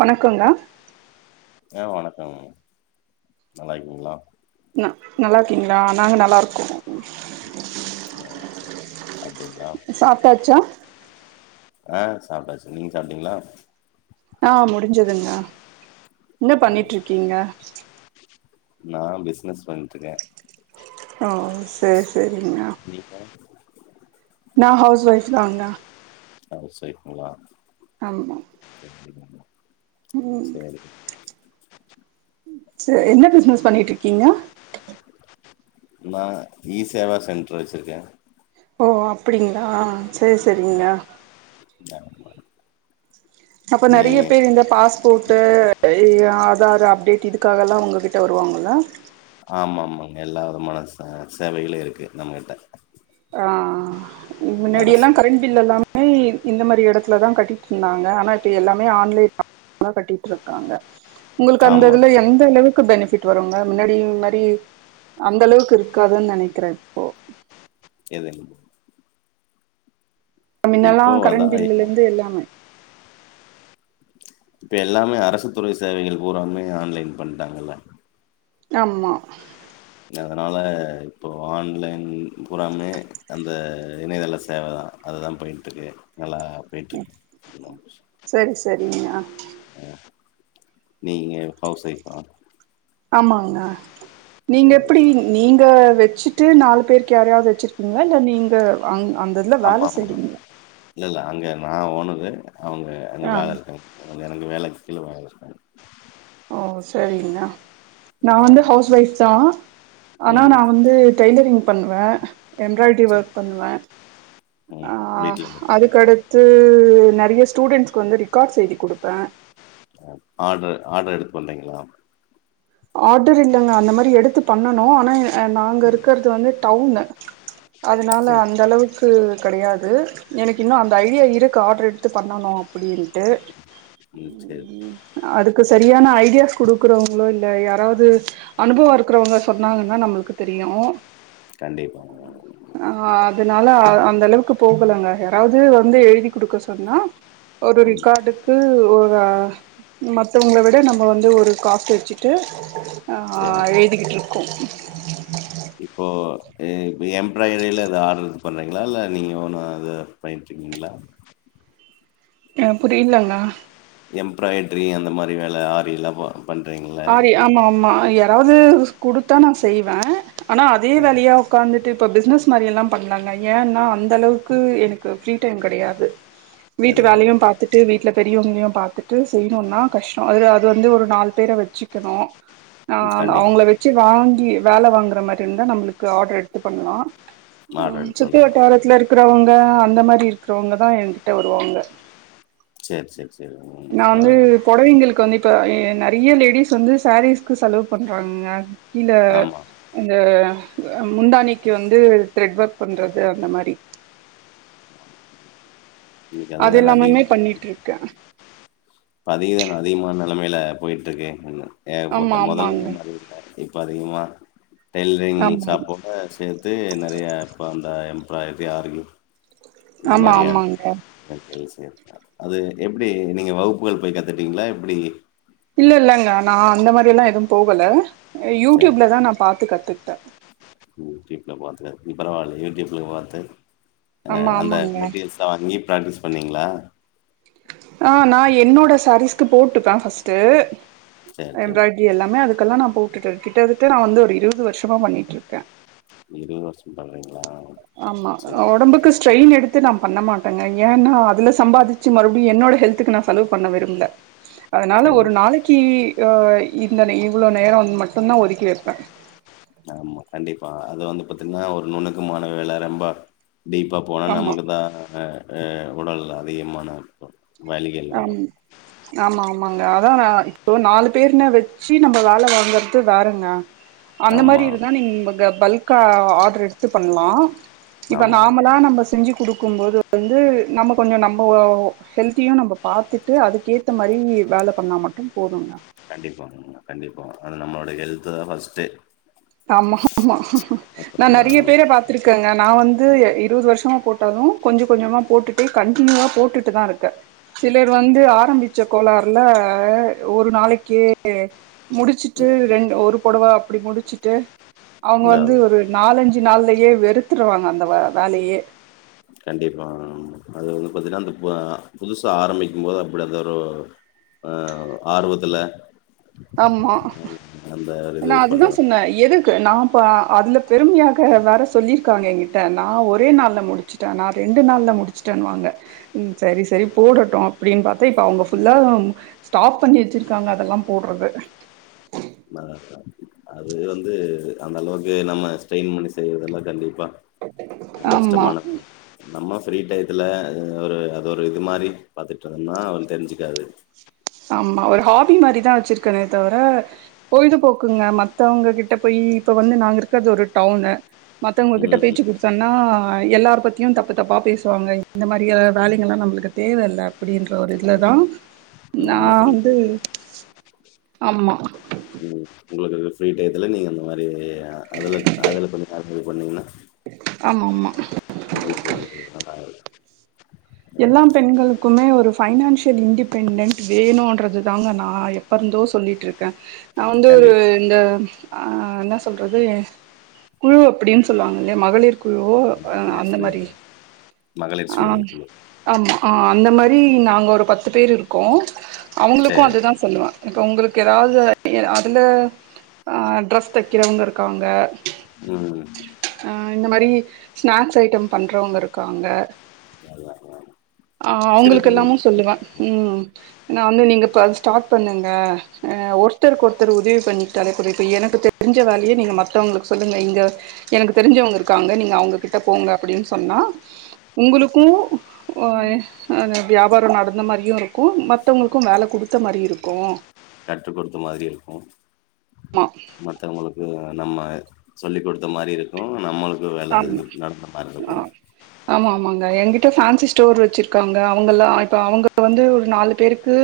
வணக்கங்கா ஏ வணக்கம் நல்லாயிரிக்கிங்களா ந நல்லாிருகீங்களா நாங்க நல்லாருகோ சாப்டிங்களா சாப்ட்டாச்சா ஆ சாப்ட்டாச்சு நீங்க சாப்டிங்களா ஆ முடிஞ்சதுங்க என்ன பண்ணிட்டு இருகீங்க நா பிச்னஸ் பண்ணிட்டுருகே ஓ செரி செரிங்க நீ ஹா நா ஹவுஸ் ஒய்ஃப் தாங்க ஹவுஸ் ஒய்ஃப்களா ஆமாங் ச [unintelligible] ம்சேரி என்ன பிசினஸ் பண்ணிட்டு இருக்கீங்க நா இ சேவா சென்டரு வச்சுருக்கே ஓ அப்டிங்ளா செரி செரிங்கா ஆ அப்ப நெறைய பேர் இந்த பாஸ் கோட்டு ஆதார் அப்டேட் இதுக்காகலா உங்ககிட்ட வருவாங்கள ஆமா ஆமாங்க எல்லா விதமான ச சேவைகளு இருக்கு நமகிட்ட ஆ இதுக் முன்னாடி எல்லா அரசு கரண்ட் பில் எல்லா இந்த மாரி எடத்துல தா கட்டிட்டு இருந்தாங்க ஆனா இப்போ எல்லாமே ஆன்லைன்த கட்டிட்டு இருக்காங்க உங்களு அந்த ஆமா இது எந்த அளவுக் க்கு பெனிபிட் வருங்க முன்னாடி மாரி அந்த அளவுக்கு இருக்காதுனு நெனைகிறே இப்போ எது அ மின்னெல்லா இப்போ அதா கரண்ட் பில்லுல இருந்து இப்ப எல்லாமே இப்ப எல்லாமே அரசு துறை சேவைகள் பூராமே ஆன்லைன் பண்ணிடாகல்ல ஆமா அதனால இப்போ ஆன்லேன் புராமே அந்த இணையதள சேவ அதுதா பண்ணிட்டு இருக்க நல்லா பெய்ட்டு சரி சரிங்க ஆ [unintelligible] நீங்க ஹவுஸ் ஒய்ஃப் ஆ ஆமாங்க நீங்க சேரி எப்டி சே நீங்க வெச்சுட்டு நாலு பேருக்கு யாரையாவது வெச்சுருகீகளா இல்ல நீங்க அங் அந்த இதுல ஆமா வேல ஆமா செய்றீங்கள இல்ல இல்ல அங்க நா ஓனரு அவங்க அங்க ஆ வேல இருகா அதுல எனக்கு வேலைக்கு கீழ வேலை இருக்காக ஓ சரிங்கண்ணா நான் ஆ வந்து ஹவுஸ் ஒய்ஃப் தான் ஆனா ம் நான் வந்து டெய்லரிங் பண்ணுவே எம்ப்ராய்டரி சரி ஒர்க் பண்ணுவேன் ம் ஆஹ் வீட்ல இருந்துட்டு அதுக்கடுத்து நிறைய ஸ்டூடெண்ட்ஸ்க்கு வந்து ரெக்கார்ட்ஸ்செஞ்சு கொடுப்பேன் ஆர்டரு ஆர்டர் எடுத்து பண்றீங்களா ஆர்டர் இல்லைங்க அந்த மாதிரி எடுத்து பண்ணனும் ஆனா நாங்க ம் இருக்கிறது வந்து டவுனு அதனால சரி அந்த அளவுக்கு கிடையாது எனக்கு இன்னும் அந்த ஐடியா இருக்குது ஆர்ட்ர் எடுத்து பண்ணணும் அப்படின்னு ம் சரி அதுக்கு சரியான ஐடியாஸ் கொடுக்கறவங்களோ இ இல்ல யாராவது அனுபவம் இருக்கிறவங்க சொன்னாங்கன்னா நம்மளுக்கு தெரியும் கண்டிப்பாங்க ஆ அதனால அந்த அளவுக்கு போகலங்க யாராவது வந்து எழுதி கொடுக்க சொன்னா ஒரு ம் ரிக்கார்டுக்கு ஒரு மற்றவங்கள விட நம்ம வந்து ஒரு காசு வச்சு ட்டு ஆ சரிங்க எழுதிக்கிட்டுருக்கோம் இப்போ இ எம்ப்ராய்டரியில அது ஆர்டரு எடுத்து பண்றீங்களா இல்லை நீங்க ஒண்ணும் அது பண்ணிட்டு இருக்கீங்களா ஆ புரியல அண்ணா எம்ப்ராய்ட்ரி அந்த மாதிரி வேலை ஆரியெல்லாமா பண்றீங்களா ஆரி ஆமா ஆமா யாராவது கொடுத்தா நான் செய்வேன் ஆனா அதே வேலையா உட்காந்துட்டு இப்போ பிஸ்னஸ் மாதிரியெல்லாம் பண்ணலெங்க ஏன்னா அந்த அளவுக்கு எனக்கு ஃப்ரீ டைம் கிடையாது [inaudible] [unintelligible] வீட்டு வேலையும் பார்த்துட்டு வீட்டில பெரியவங்களையும் பார்த்துட்டு செய்யணும்னா கஷ்டம் அது அது வந்து ஒரு நாலு பேர வச்சு வச்சுக்கணும் ம் கண்டிப்பா. அவங்கள வ வச்சு வாங்கி வேலை வாங்குற மாதிரி இருந்தா நம்மளுக்கு ஆர்டர் எடுத்து பண்ணலாம் ஆர்டர் உம் எடுத்து சுத்தி பண்ணலாம். வட்டாரத்துல இருக்கறவங்க அந்த மாதிரி இருக்கிறவங்க தான் என்கிட்ட வருவாங்க சேரி சேரி ச நான் வந்து புடவைங்களுக்கு வந்து இப்ப நிறைய லேடிஸ் வந்து சாரீஸ்க்கு செலவு பண்றாங்கங்க இந்த ஆமா. இந்த முந்தாணிக்கு வந்து த்ரெட் ஒர்க் பண்றது அந்த மாதிரி இன்னைக்கு அது அதுதான எல்லாமே அதிகம். பண்ணிட்டு இருக்கே இப்போ அது அதிகமான நிலைமையில போய்ட்டுருக்கு ஏகப்பட்ட ஆமா முதல் ஆமாங்க [inaudible] மாதிரி இருட்டேன் இப்போ அதிகமா டெய்லரிங் ஆமா சாப்போ [inaudible] [unintelligible] அத சேர்த்து நிறைய இப்போ அந்த எம்ப்ளாயி ஆருக்கும் இது ஆமா மாதிரியான ஆமாங்க அது எப்படி நீங்க வகுப்புகள் போய் கத்துட்டீங்களா எப்படி இல்ல இல்ல இல்லங்க நான் அந்த மாதிரி எல்லாம் எதுவும் போகலை ச யூடியூப்ல தான் நான் பார்த்து கத்துக்கிட்டேன் யூடியூப்ல பார்த்து இ பரவாயில்ல யூடியூப்ல பார்த்து ஆ ஆமா அந்த ஆமாங்க மெட்டீரியல்ஸ் சோ அங்கேயேயும் ப்ராக்டிஸ் பண்ணீங்களா ஆ நான் என்னோட சாரீஸ்க்கு போட்டு பார்த்துட்டு சேர் சேர் எம்ப்ராய்டரி அப்படி எல்லாமே அதுக்கெல்லாம் நா போட்டு கிட்டத்தட்ட நான் வந்து ஒரு இருபது வருஷமா பண்ணிட்டு இருக்கேன் இருபது வருஷம் பண்றீங்களா ஆமா சேர் உடம்புக்கு ஸ்ட்ரெயின் எடுத்து அது நா பண்ணமாட்டேங்க ஏனா அதுல சம்பாதிச்சு மறுபடியு என்னோட ஹெல்த்துக்கு நா செலவு பண்ண விரும்புல அதனால ஒரு கண்டிப் நாளைக்கு அ இந்தன் இவ்ளோ நேரோ மட்டுதா ஒதுக்கி வைப்பே ஆமா கண்டிப்பா அது வந்து பாத்தீங்கன்னா ஒரு நுண்ணுக்குமான வேல ரொம்பா டீப்பா போனா ஆமா நமக்கு தா ஆ உடல் அதிக மன அழுத்தொ ஆம் ஆமா ஆமாங்க அதா நா இப்போ நாலு பேருன வெச்சு நம்ம வேல வாங்கறது வேறங்க அந்த மாரி ஆமா இருந்தா நீங்க உங்க பல்கா ஆர்டர் எடுத்து பண்லா இப்ப ஆமா நாமலா நம்ப செஞ்சு குடுக்கும் போது வந்து நம்ம கொஞ்ச நம்ம ஒ ஹெல்த்தியு நம்ப பாத்துட்டு அதுக்கேத்த மாரி வேல பண்ணா மட்டு போதுங்க கண்டிப்பாங்க கண்டிப்பா அது நம்மளோட ஹெல்து தா ஃபர்ஸ்ட்டு ஆமா ஆமா நா அப்புறம் தான் நறைய பேர பாத் துருக்கங்க நா வந்து இருவது வருஷமா போட்டாலு கொஞ்ச கொஞ்சமா போட்டுட்டே கண்டினியூவா போட்டுட்டு தா இருக்கே சிலர் வந்து ஆரம்பிச்ச கோளாறுல ஒரு நாளைக்கு எ முடிச்சுட்டு ம் ரெண் ஒரு பொடவ அப்டி முடிச்சுட்டு அவங்க இந்த வந்து அது ஒரு நாலஞ்சு நாள்லேயே வெறுத்துருவாங்க அந்த வ வேலையே கண்டிப்பா அது வந்து பாத்தீங்கன்னா அந்த பு அ புதுசா ஆரம்பிக்கும்போது அப்டிதா ஒரு ஆ ஆர்வத்துல ஆமா அந்த இது நா அதுதா பண்றது. சொன்னே எது கு நா பா அதுல பெருமையாக வேற சொல்லியிருக்காங்க எகிட்ட நா ஒரே நாள் முடிச்சு நா ரெண்டு நாள்ல முடிச்சுட்டேனுவாங்க ம் சரி சரி போடட்டு அப்டின்னு பாத்தா இப்ப அவங்க ஃபுல்லா ஸ்டாப் பண்ணி வெச்சிருக்காங்க அதெல்லாம் போடுறது நல்லா [inaudible] அது வந்து அந்த அளவுக்கு நம்ம ஸ்ட்ரெயின் பண்ணி செய்றதெல்லா கண்டிப்பா ஆமா கஷ்டமானது நம்ம ஃப்ரீ டையத்துல ஒரு அது ஒரு இது மாரி பாத்துட்டுருந்துன்னா அவனு தெரிஞ்சுக்காது ஆமா ஒரு ஹாபி மாரிதா வெச்சிருக்கனே தவிர பொழுதுபோக்குங்க மத்தவங்க கிட்ட போய் இப்ப வந்து நாங்க இருக்கறது ஒரு டவுனு மத்தவங்க கிட்ட ம் பேச்சு குடுத் சொன்னா எல்லார் பத்தியு தப்பு தப்பா பேசுவாங்க இந்த மாரிய வேலைகள்லா நம்மளுக்கு தேவயில்ல அப்டின்ற ஒரு இதுலதா நா நம்ம ஃப்ரீ வந்து டயத்துல ஆமா ம் உங்களுக்கு ஃப்ரீ டைத்துல நீங்க அந்த மாரி அதுல அதுல கொஞ்ச கான்ஸன்ரட் பண்ணீங்கன்னா ஆமா ஆமா உங்களுக்கு அது ஒரு [unintelligible] எல்லா பெண்களு க்குமே ஒரு ஃபைனான்சியல் இன்டிபெண்டன்ட் வேணுறது தாங்க நா எப்ப இருந்தோ சொல்லிட்டு இருக்கே நா வந்து ஒரு கேண்டிடேட் இந்த ஆ என்ன சொல்றது குழு அப்டின் சொல்லுவாங்க இல்லயா மகளிர் குழு அ மகளிர் அந்த சுய மாரி மகளிர் ஆ சுய உதவி குழு. ஆமா அ அந்த மாரி நாங்க ஒரு பத்து பேர் இருக்கோ அவங்களுக்கு சரி. அதுதா சொல்லுவா இப்போ உங்களுக்கு ஏதாவது எ அதுல ஆ ட்ரெஸ் தைக்கிறவங்க இருக்காங்க ம் அ இந்த மாரி ஸ்நாக்ஸ் ஐட்டம் பண்றவங்க இருக்காங்க எல்லா இருக்காங்க ஆ அவங்களுக்கு எல்லாமு சொல்லுவே ம் நா வந்து நீங்க இப்ப ஸ்டார்ட் பண்ணுங்க அ ஒருத்தருக்கு ஒருத்தர் உதவி பண்ணிக்டாளே போது இப்ப எனக்கு தெரிஞ்ச வேலைய நீங்க மத்தவங்களுக்கு சொல்லுங்க இங்க எனக்கு தெரிஞ்சவங்க இருக்காங்க நீங்க அவுங்க கிட்ட போங்க அப்டின் சொன்னா உங்குளுக்கு அது அப்டி வியாபார நடந்த மாரியு இருக்கு மத்தவுங்களுக்கு வேல குட்த்த மாரி இருக்கு கற்று கொடுத்த மாதிரி இருக்கு மத்தவுங்களுக்கு நம்ம சொல்லி கொடுத்த மாரி இருக்கு நம்மளுக்கு வேல ஆமா இது நடந்த மாதிரி இருக்கு ஆ ஆமா ஆமாங்க எங்கிட்ட பேன்சி ஸ்டோர் வச்சிருக்காங்க அவுங்கல்லா இப்ப அவுங்க வந்து ஒரு நாலு பேருக்கு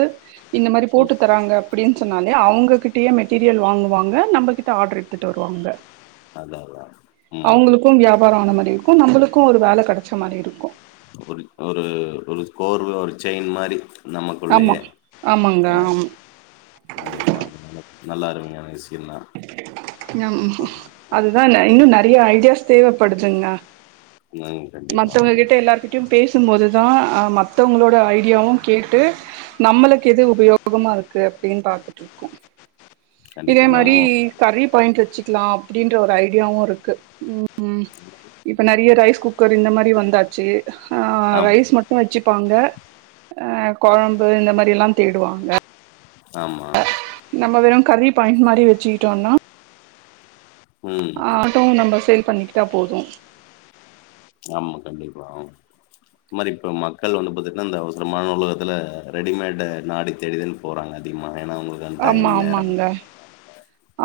இந்த மாரி ம். போட்டு தராங்க அப்டின் சொன்னாலே அவுங்ககிட்டயே மெட்டீரியல் வாங்குவாங்க நம்மகிட்ட ஆர்டர் எடுத்துட்டு வருவாங்க அத அதா ம் கும் வியாபார ஆன மாரி இருக்கு நம்புளுக்கு ஒரு வேல கெட்ச்ச மாரி இருக்கு ஒரு ஒரு ஒரு கோர்வ ஒரு செயின் மாரி ஆமா நமக்குள்ளயே ஆமாங்க அ ஆமா கண்டிப்பாக நல்ல நல்லா அருமையான விஷ்சியம் தா ம் அதுதா இன் இன்னு நெறைய ஐடியாஸ் தேவப்படுதுங்க ம் கண்டிப்பா மத்தவங்கிட்ட எல்லார் கிட் டியு பேசும்போது தா அ மத்தவுங்களோட ஐடியாவு கேட்டு நம்மளுக்கு எது உபயோகமா இருக்கு அப்டின் பாத்துட்ருக்கோ கண்டிப்பா நம்மோ கறி பாயிண்ட் வச்சிக்லா அப்டின்ற ஒரு ஐடியாவு இருக்கு ம் இப்ப நறிய ரைஸ் குக்கர் இந்த மாரி வந்தாச்சு ஆம் ரைஸ் மட்டு வச்சுப்பாங்க அ கொழம்பு இந்த மாரிலா தேடுவாங்க ஆமா நம்ம வெறு கறி பாயிண்ட் மாரி வெச்சிக்கிட்டோன்னா ம். அ அதுவு நம்ப சேல் பண்ணிக்கிட்டா போது ஆமா கண்டிப்பா ஆமா இந் மாரி இப்ப மக்கள் வந்து பாத்தீட்ன்னா இந்த அவுசரமான உலகத்துல ரெடிமேடு நாடி தேடிதன் போறாங்க அதிகமா ஏனா அவுங்ளுக் ஆமா ஆமாங்க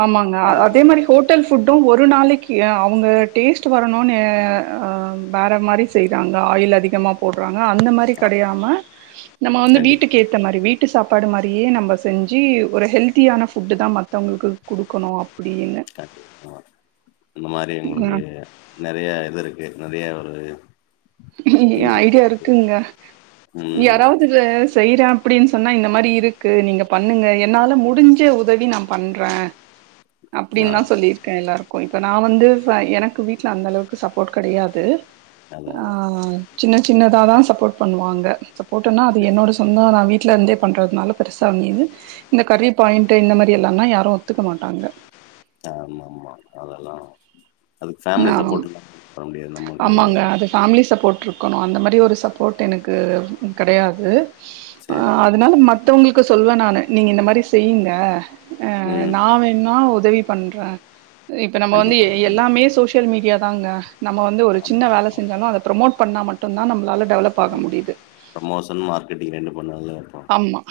ஆமாங்க அ அது அதே மாரி ஹோட்டல் ஃபுட்டு ஒரு நாளிக்கி அவுங்க டேஸ்ட் வரணுனு அ வேற மாரி செய்றாங்க ஆயில் அதிகமா போடுறாங்க அந்த மாரி ஆமா. கிடையாம நம்ம வந்து கண்டிப்பா, வீட்டுக்கு ஏத் இந்த மாரி வீட்டு சாப்பாடு மாரியே நம்ப செஞ்சி ஒரு ஹெல்த்தியான ஃபுட்டு தா மத்தவுங்ளுக்கு குடுக்கணு அப்டின்னு கண்டிப்பாங்க அந்த மாரி உங்ளுக்கு ம் நெறய இது இருக்கு நெறய ஒரு திங்கிங் ஐடியா இருக்கு. இருக்குங்க ம். யாராவ்து இல்ல செய்ற அப்டின் சொன்னா இந்த மாரி இருக்கு நீங்க பண்ணுங்க என்னால முடிஞ்ச உதவி நம் பண்ற ஆ அப்டின்தா சொல்லிருக்க எல்லாருக்கு இப்ப நா வந்து வ எனக்கு வீட்ல அந்த அளவுக்கு சப்போர்ட் கடையாது அதான் ஆ அதான். சின்ன சின்னதா தா சப்போர்ட் பண்ணுவாங்க சப்போர்ட்டுன்னா அது சரி. என்னோட சொந்தோ நா வீட்ல இந்தே பண்றதுனால பெருசா அமயிது இந்த கறி பாயிண்டு இந்த மாரி எல்லான யாரு ஒத்துக்கமாட்டாங்க ஆம்ஆம்மா அதெல்லா நானு நமக்கு ஆமாங்க அது ஃபேமிலி சப்போர்ட்ருக் கொனோ அந்த மாரி ஒரு சப்போ்ட் எனக்கு கடையாது ஆ சரிங்கம்மா. அதனால மத் மத்தவுங்ளுக்கு சொல்வ நானு நீங்க இந்த மாரி செய்ங்க அ ம் நா வேண் ணா உதவி பண்ற இப்ப நம்ப வந்து கண்டிப்பா ஆமா எல்லாமே சோசியல் மீடியா தாங்க நம்ம வந்து ஒரு சின்ன ஆமா வேல ஆமா செஞ்சாலு அத ப்ரமோட் பண்ணா மட்டுந்தா நம்ளால டெவலப் ஆக முடிது ப்ரோமோஷன் மார்கெட்டிங் ரெண்டு பண்ணால போ ஆமா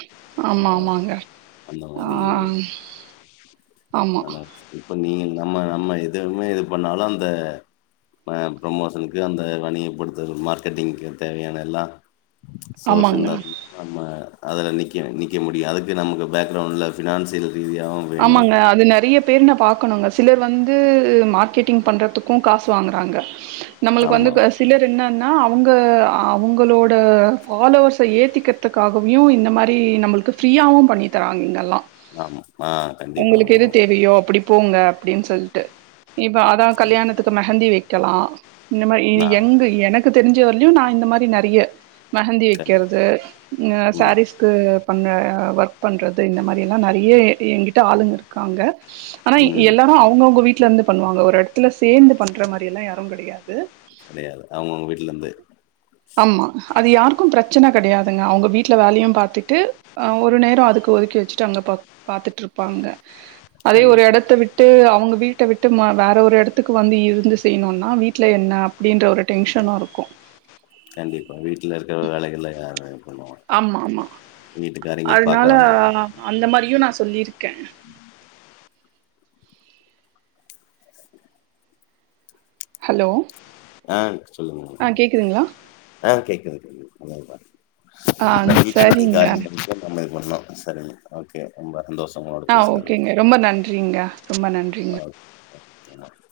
ஆமா ஆமாங்க அந்த ஆ மாரி ஆமா நல்லாரு இப்ப நீ நம்ம நம்ம எதுவுமே இது பண்ணாலு அந்த ஆ ப்ரோமோஷனுகு அந்த வணிய படுதது மார்க்கெட்டிங்க்கு தேவயான எல்லா சோர்ஸ் ஆமாங்க இருந்தா ஆமா அதுல நிக்கற நிக்க முடியு அதுக்கு நமக்கு பேக்ரவுண்ட்ல பினான்சியல் ரீதியாவு வேணு ஆமாங்க அது நெறைய பேர் நா பாக்கணுங்க சிலர் வந்து மார்க்கெட்டிங் பண்றதுக்கு காஸ் வாங்கறாங்க நம்ளுக்கு வந்து ஆமா சிலர் என்னன்னா அவுங்க அவுங்களோட ஃபாலோவர்சா ஏத்திக் த்துக்காகவியூ இந்த மாரி நம்ளுக்கு ஃப்ரீயாவு பண்ணி தராங்க இங்கல்லா ஆமா ஆ உங்களுக்கு கண்டிப்பாங்க எது தேவயோ அப்டி போங்க அப்டின் சொல்ட்டு இப்ப அதா ஆமா கல்யாணத்துக்கு மெஹந்தி வைக்கலா இந்த மாரி இ ஆ எங்க எனக்கு தெரிஞ்ச வர்லயு நா இந்த மாரி நெறய மெஹந்தி கண்டிப்பா வெக்கறது ம் சாரீஸ் க்கு பண்ண ஒர்க் பண்றது இந்த மாரி எல்லா நெரிய எங்கிட்ட ஆளுங்க இருக்காங்க ஆனா ம் எல்லாரு அவுங்கவுங்க வீட்ல இருந்து பண்ணுவாங்க ஒரு எடத்துல சேந்து பண்ற மாதிரி எல்லா யாரு கெடயாது கெடயாது அவுங்கவுங்க வீட்ல இருந்து ஆமா அது யாருக்கு பிரச்சன கெடையாதுங்க அவுங்க வீட்ல வேலயு பாத்துட்டு அ ஒரு நேரோ அதுக்கு ஒதுக்கி வெச்சுட்டு அங்க பா பாத்துட்ருப்பாங்க அதே ஒரு கண்டிப்பா எடத்த விட் விட்டு அவங்க வீட்ட விட்டு ம வேற ஒரு எடத்துக்கு வந்து இருந்து செய்யணுனா வீட்ல என்ன அப்டின்ற ஒரு டென்ஷனு இருக்கு கண்டிப்பா வீட்ல இருக்கற வேலைகள்லா யாரு பண்ணுவா? ஆமா ஆமா வீட்டுக்காரியங்கள அதுனால பாக்காம நா அந்த மாரியு நான் சொல்லிருக்க ஹலோ ஆ சொல்லுங்க ஆ கேக்குதுங்களா ஆ கேக்குது ஆ [inaudible] வீச்சினுடைய சரிங்க காரியங்க நம்ம இது பண்ணோ சரிங்க ஓகே ரொம்ப சந்தோஷோ உங்களோட ஆ பேசுனது ஓகேங்க ரொம்ப நன்றிங்க ரொம்ப நன்றிங்க [inaudible]